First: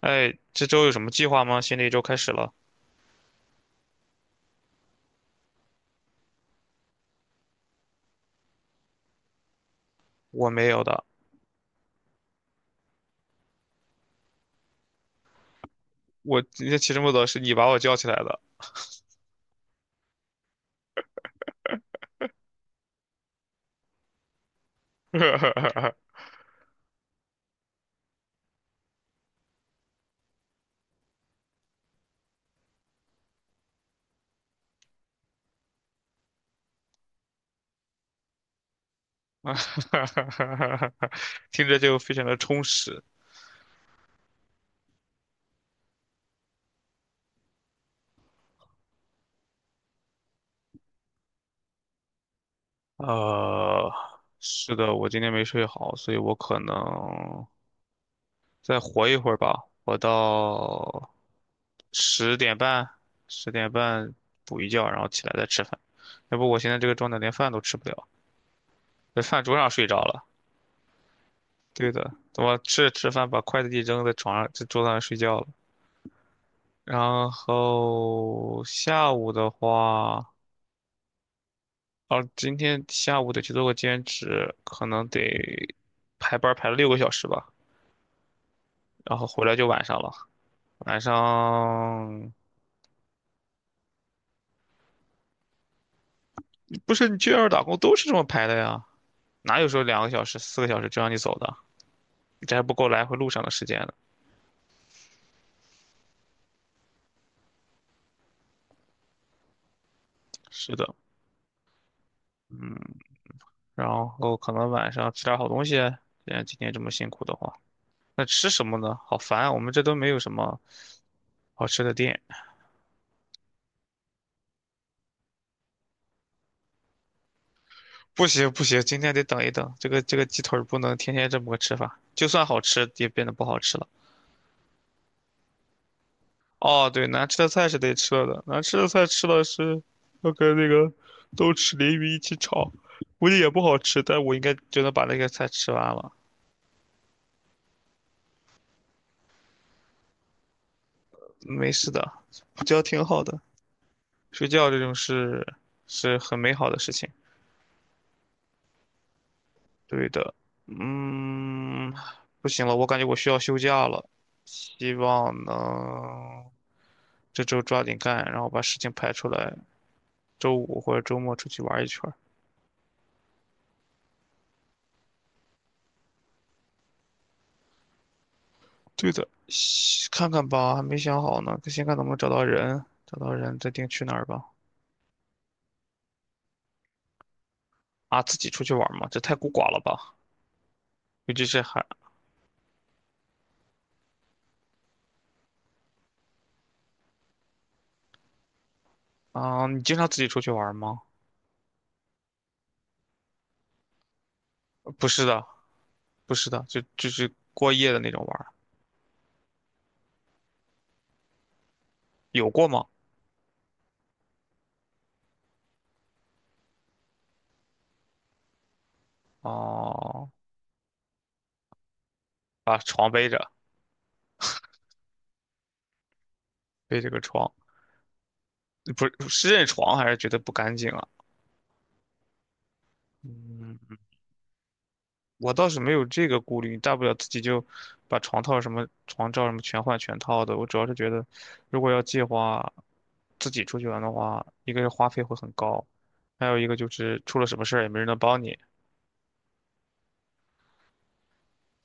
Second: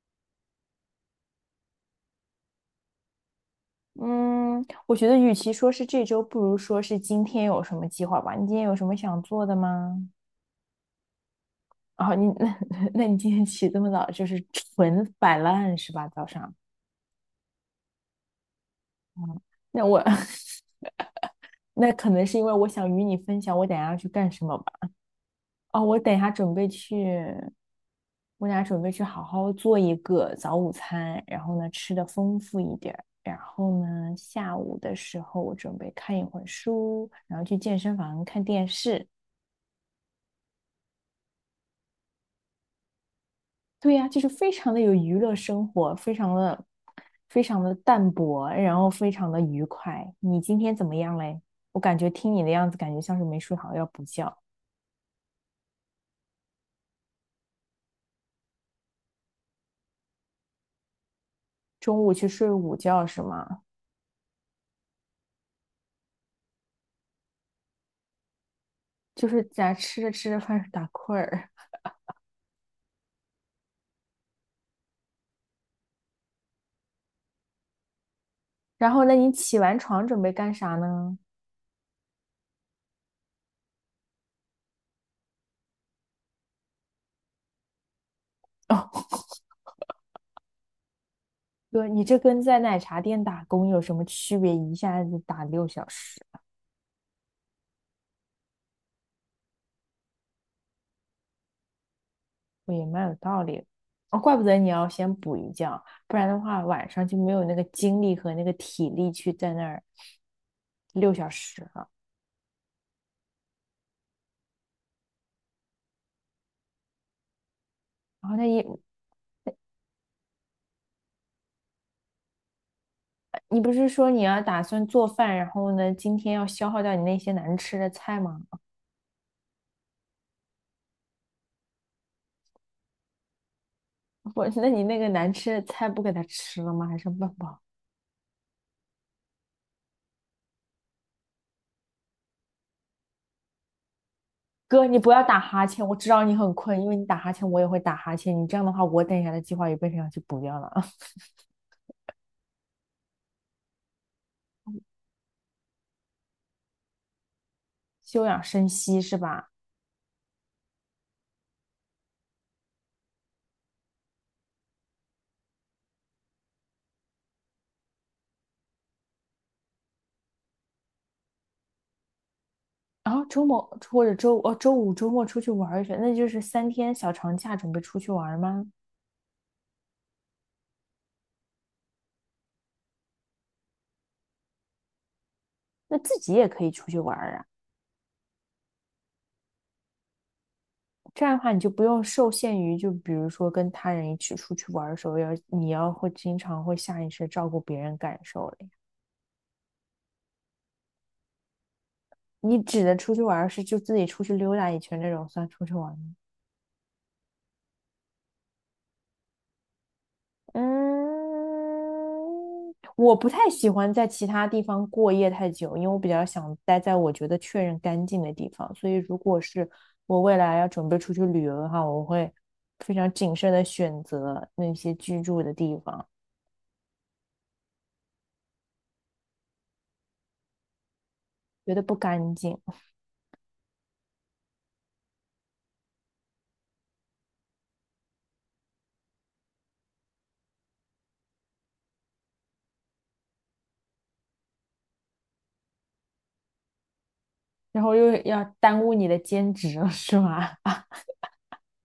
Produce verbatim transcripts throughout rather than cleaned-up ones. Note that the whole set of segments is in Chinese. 哎，这周有什么计划吗？新的一周开始了，嗯，我觉得与其说是这周，不如说是今天有什么计划吧。你今天有什么想做的吗？我没有的。哦，你 那那你今天起这么早，就是纯摆烂是吧？早我上，今天起这么早是你把我叫起来的，那我 那可能是因为我想与你分享我等一下要去干什么吧。哦，我 等一下准备去，我等一下准备去好好做一个早午餐，然后呢吃的丰富一点儿，然后呢下午的时候我准备看一会儿书，然后去健身房看电视，听着就非常的充实。对呀，就是非常的有娱乐生活，非常的非常的淡泊，然后非常的愉快。你今天怎么样嘞？我感觉听你的样子，感觉像是没睡好，要呃，补觉。是的，我今天没睡好，所以我可能再活一会儿吧，活到中午去十睡点午半，觉是十吗？点半补一觉，然后起来再吃饭。要不我现在这个状态连饭都吃不了，在就饭是桌上在睡着吃着了。吃着饭打困儿，对的，我吃着吃饭把筷子一扔在床上，在桌子上睡觉了。然后然后下呢，午你的起完床准话，备干啥呢？哦，今天下午得去做个兼职，可能得排班儿排了六个小时吧，哦，然后回来就晚上了。晚哥，你这上跟在奶茶店打工有什么区别？一下子打六小时。不是你去外边打工都是这么排的呀，哪有说两个小时、四个小时就让你走的？这还我不也够来蛮有回路上道的理时的。间呢。哦，怪不得你要先补一觉，不然的话晚上就没有那个精力和那个体力去在那儿是的，六小时了。嗯，然后可能晚上吃点好东西，既然今天这么辛苦的话。那然后那吃一，什么呢？好烦啊，我们这都没有什么好吃的店。你不是说你要打算做饭，然后呢，今天要消耗掉你那些难吃的菜不吗？行不行，今天得等一等，这个这个鸡腿儿不能天天这么个吃法，就算好吃也变得不好吃了。不，那你那个难吃的菜不给他吃了吗？哦，还对，剩难半吃的包？菜是得吃了的，难吃的菜吃了是要跟那个豆豉鲮鱼一起炒，估计也不好吃，但我应该就哥，能你把不那要个打菜哈吃欠，完我知了。道你很困，因为你打哈欠，我也会打哈欠。你这样的话，我等一下的计划也变成要去补掉了。没事的，补觉挺好的，睡觉这种事是很美好的事情。休养生息是吧？对的，嗯，不行了，我感觉我需要休假了，希望能这周抓紧干，然后把事情排出来，周五或者周末出去玩一圈儿。然后周末或者周哦周五周末出去玩儿一圈，那就是三天小长假，准备出去玩吗？对的，西看看吧，还没想好呢，先看能不能找到人，找到人再定去哪儿吧。那自己也可以出去玩儿啊，啊，自己出去玩儿吗？这太孤寡了吧？这尤样的其话你是就不还用受限于，就比如说跟他人一起出去玩的时候，要你要会经常会下意识照顾别人感受了呀。啊，你经常自己出去玩儿吗？你指的出去玩是就自己出去溜达一圈不这是种的，算出去玩吗？不是的，就就是过夜的那种玩儿有过嗯，吗？我不太喜欢在其他地方过夜太久，因为我比较想待在我觉得确认干净的地方。所以，如果是我哦，未来要准备出去旅游的话，我会把非床常背谨着，慎的选择那些居住的地方，背着个床。不是是认床还是觉得不干净啊？觉得不干净，嗯，我倒是没有这个顾虑，大不了自己就把床套什么、床罩什么全换全套的。我主要是觉得，如果要计划自己出去玩的话，一个是花费会很高，还有一个就是出了什么事儿然也后没人又能帮要你。耽误你的兼职了，是吧？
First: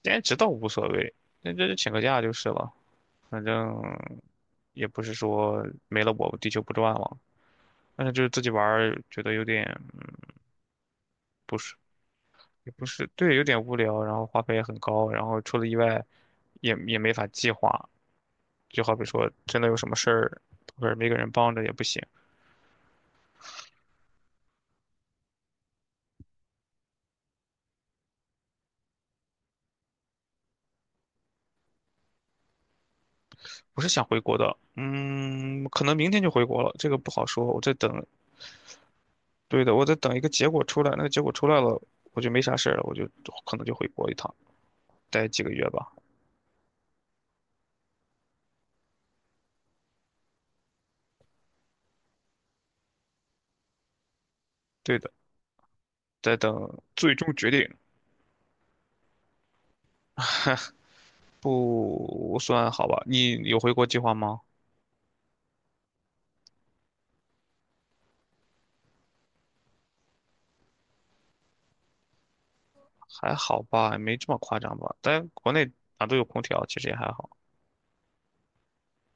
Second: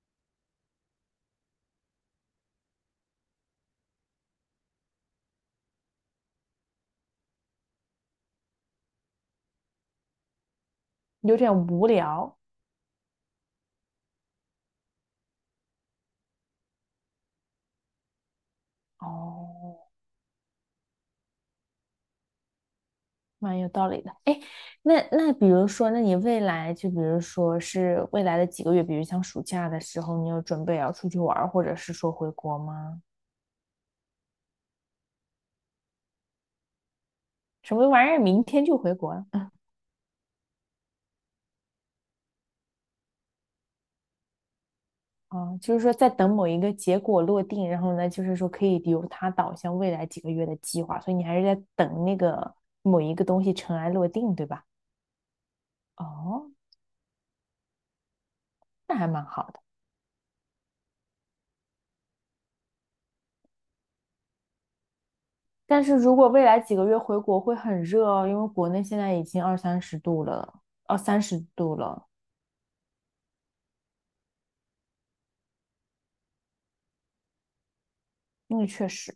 兼职倒无所谓，那这就请个假就是了，反正也不是说没了我地球不转了。但是就是自己玩儿觉得有点 有点不无聊。也不是，对，有点无聊，然后花费也很高，然后出了意外也也没法计划，就好比说真的有哦，什么事儿，或者没个人帮着也不行。蛮有道理的。哎，那那比如说，那你未来就比如说是未来的几个月，比如像暑假的时候，你有准备要出去玩儿，或者是说回国吗？我是想回国的，嗯，可能明天就回国了，这个不好说，我在什么等，玩意儿？明天就回国了？对的，我在等一个结果出来，那个结果出来了，我就没啥事儿了，我就可能就回国一趟，待几个哦，月就是吧，说在等某一个结果落定，然后呢，就是说可以由它导向未来几个月的计划，所以你还是在等那个某一个东西尘埃落定，对吧？对的，在哦，等最终决定，那还蛮好的。不算好吧？你有回国计划吗？但是如果未来几个月回国会很热哦，因为国内现在已经二三十度了，二三十度了。还好吧，没这么夸张吧？但国内哪都有空调，其实也还好。那确实，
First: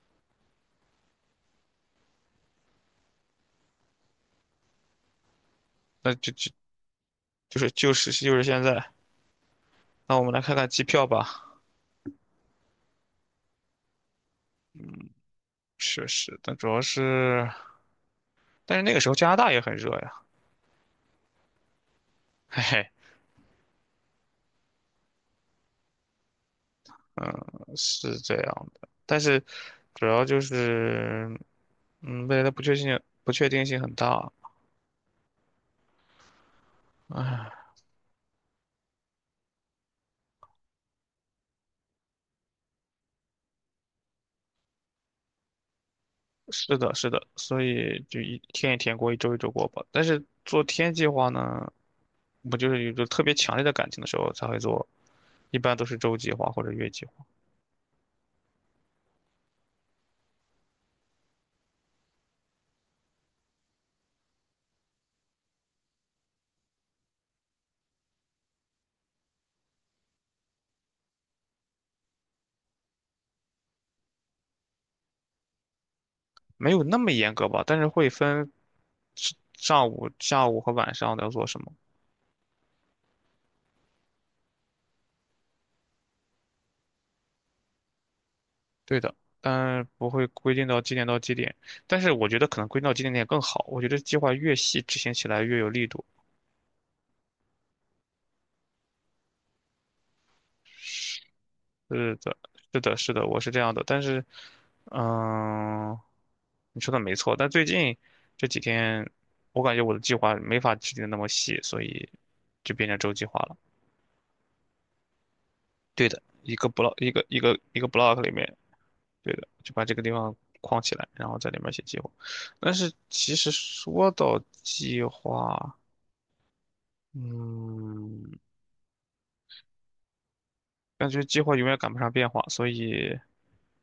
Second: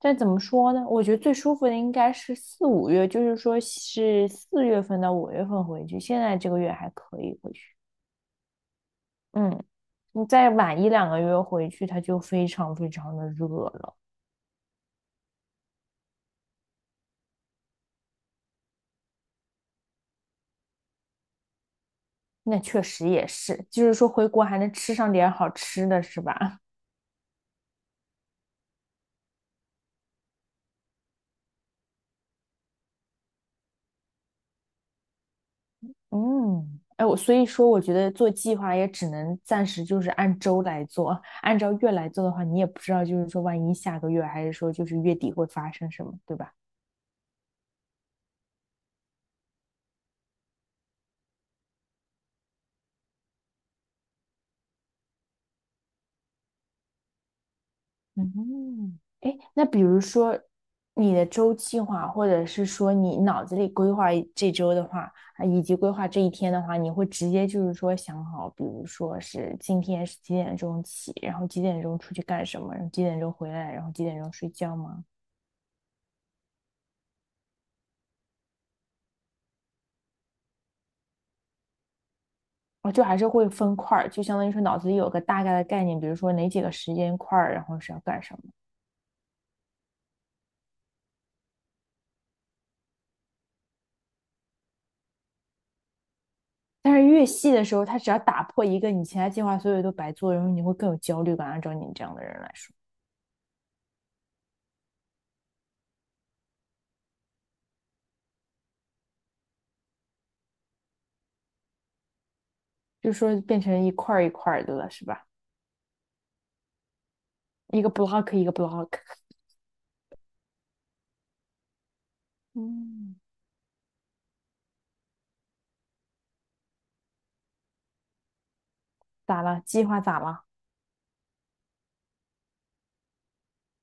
但怎么说呢？我觉得最舒服的应该是四五月，就是说是四月份到五月份回去。那现就在这就个月还可以回就是去，就是就是现在。嗯，那我你们来再看看晚机一票两个月吧。回去，它就非常非常的热了。确实，但主要是，但是那个时候加拿大也很热呀。那嘿确嘿，实也是，就是说回国还能吃上点好吃的，是吧？嗯，是这样的。但是主要就是，嗯，未来的不确定性不确定性很大。嗯，哎，我所以唉，说，我觉得做计划也只能暂时就是按周来做，按照月来做的话，你也不知道，就是说万一下个月还是说就是月底会发生什么，对吧？是的，是的，所以就一天一天过，一周一周过吧。但是做天计划呢，我就是有着特别强烈的感情的时候才会做，一般都是周计划或者月计划。嗯，哎，那比如说你的周计划，或者是说你脑子里规划一这周的话，啊以及规划这一天的话，你会直接就是说想好，比如说是今天是几点钟起，然后几点钟出去干什么，然后几点钟回来，然后几点钟睡觉吗？没有那么严格吧，但是会分是上午、下午和晚上要做什么。哦，就还是会分块儿，就相当于说脑子里有个大概的概念，比如说哪几个时间块儿，然后是要干什么。对的，但不会规定到几点到几点。但是我觉得可能归到几点点更好。我觉得计划越细，执行起来越有力度。但是越细的时候，他只要打破一个你其他计划，所有都白做，然后你会更有焦虑感。按照你这样是的的，人来说。是的，是的，我是这样的。但是，嗯，你说的没错。但最近这几天，我感觉我的计划没法制定的那么细，所以就变成周就计划说了。变成一块儿一块儿的了，是吧？对的，一个 block 一个一个一一个 个 block 里 block 一个 面 block，对的，就把这个地方框起来，然后在里面写计划。但是嗯，其实说到计划，嗯，咋了？计划咋了？感觉计划永远赶不上变化，所以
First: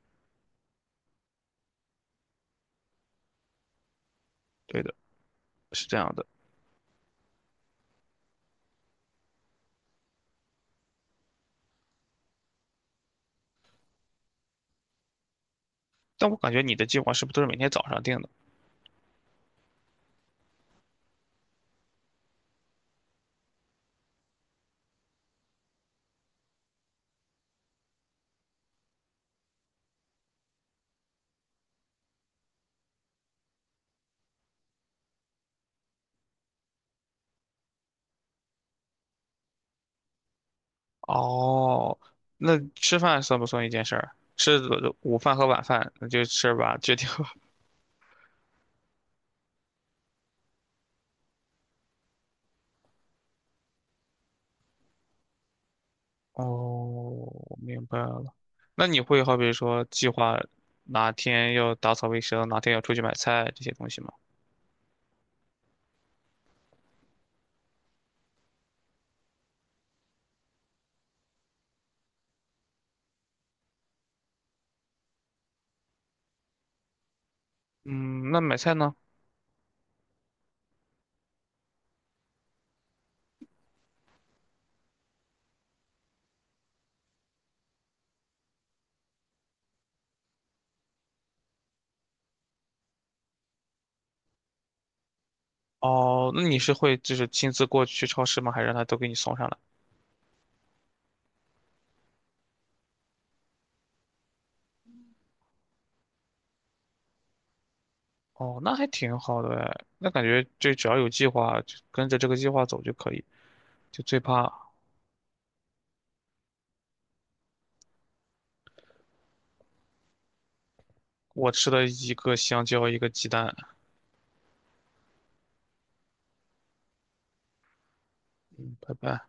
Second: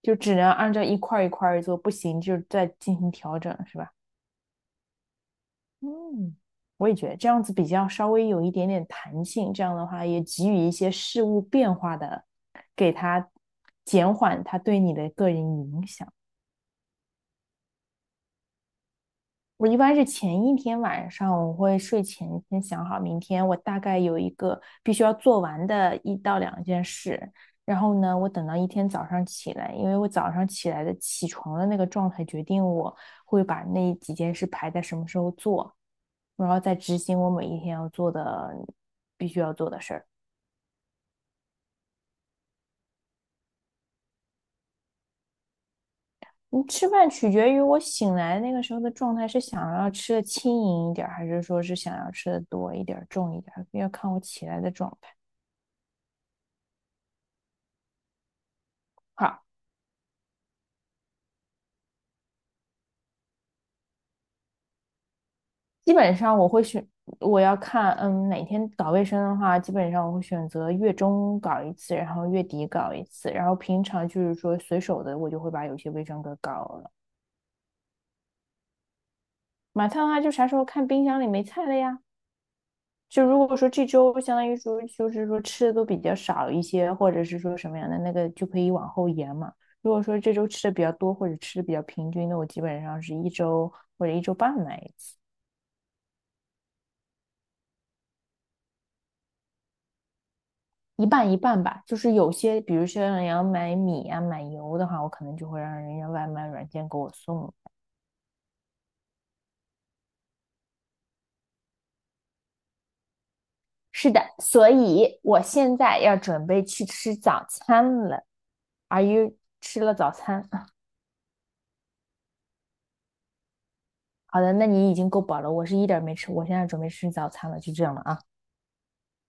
就只能按照一块一块做，不行就再进行调整，是吧？对的，是这样的。嗯，我也觉得这样子比较稍微有一点点弹性，这样的话也给予一些事物变化的，给它减缓它对你的个人影响。但我感觉你的计划是不是都是每天早上定的？我一般是前一天晚上，我会睡前先想好明天我大概有一个必须要做完的一到两件事，然后呢，我等到一天早上起来，因为我早上起来的起床的那个状态决定我会把那几件事排在什么时候做，然后再执行我每一天要做的必须要做的事儿。哦，那吃饭算不算一件事儿？吃的午饭和晚饭，那就吃嗯，吧，吃决定饭吧。取决于我醒来那个时候的状态，是想要吃的轻盈一点儿，还是说是想要吃的多一点儿、重一点儿，要看我起来的状态。哦，明白了。那你会好好。比说计划哪天要打扫卫生，哪天要出去买菜这些东西吗？基本上我会选，我要看，嗯，哪天搞卫生的话，基本上我会选择月中搞一次，然后月底搞一次，然后平常就是说随手的，我就会把有些卫生给搞了。嗯，那买菜呢？买菜的话，就啥时候看冰箱里没菜了呀？就如果说这周相当于说就是说吃的都比较少一些，或者是说什么样的那个就可以往后延嘛。如果说这周吃的比较多，或者吃的比较平均的，那我基本上是一周或者一周半买一次。哦，那你是会就是亲自过去超市吗？还是让他都给你送上来？一半一半吧，就是有些，比如说你要买米啊、买油的话，我可能就会让人家外卖软件给我送。哦，那还挺好的哎，那感觉就只要有计划，就跟着这个计划走就可以。就是最的，怕所以我现在要准备去吃早餐了。Are you 吃了早餐？我吃了一个香蕉，一个鸡蛋。好的，那你已经够饱了，我是一点没吃，我现在准备吃早餐了，就这样了啊。拜拜。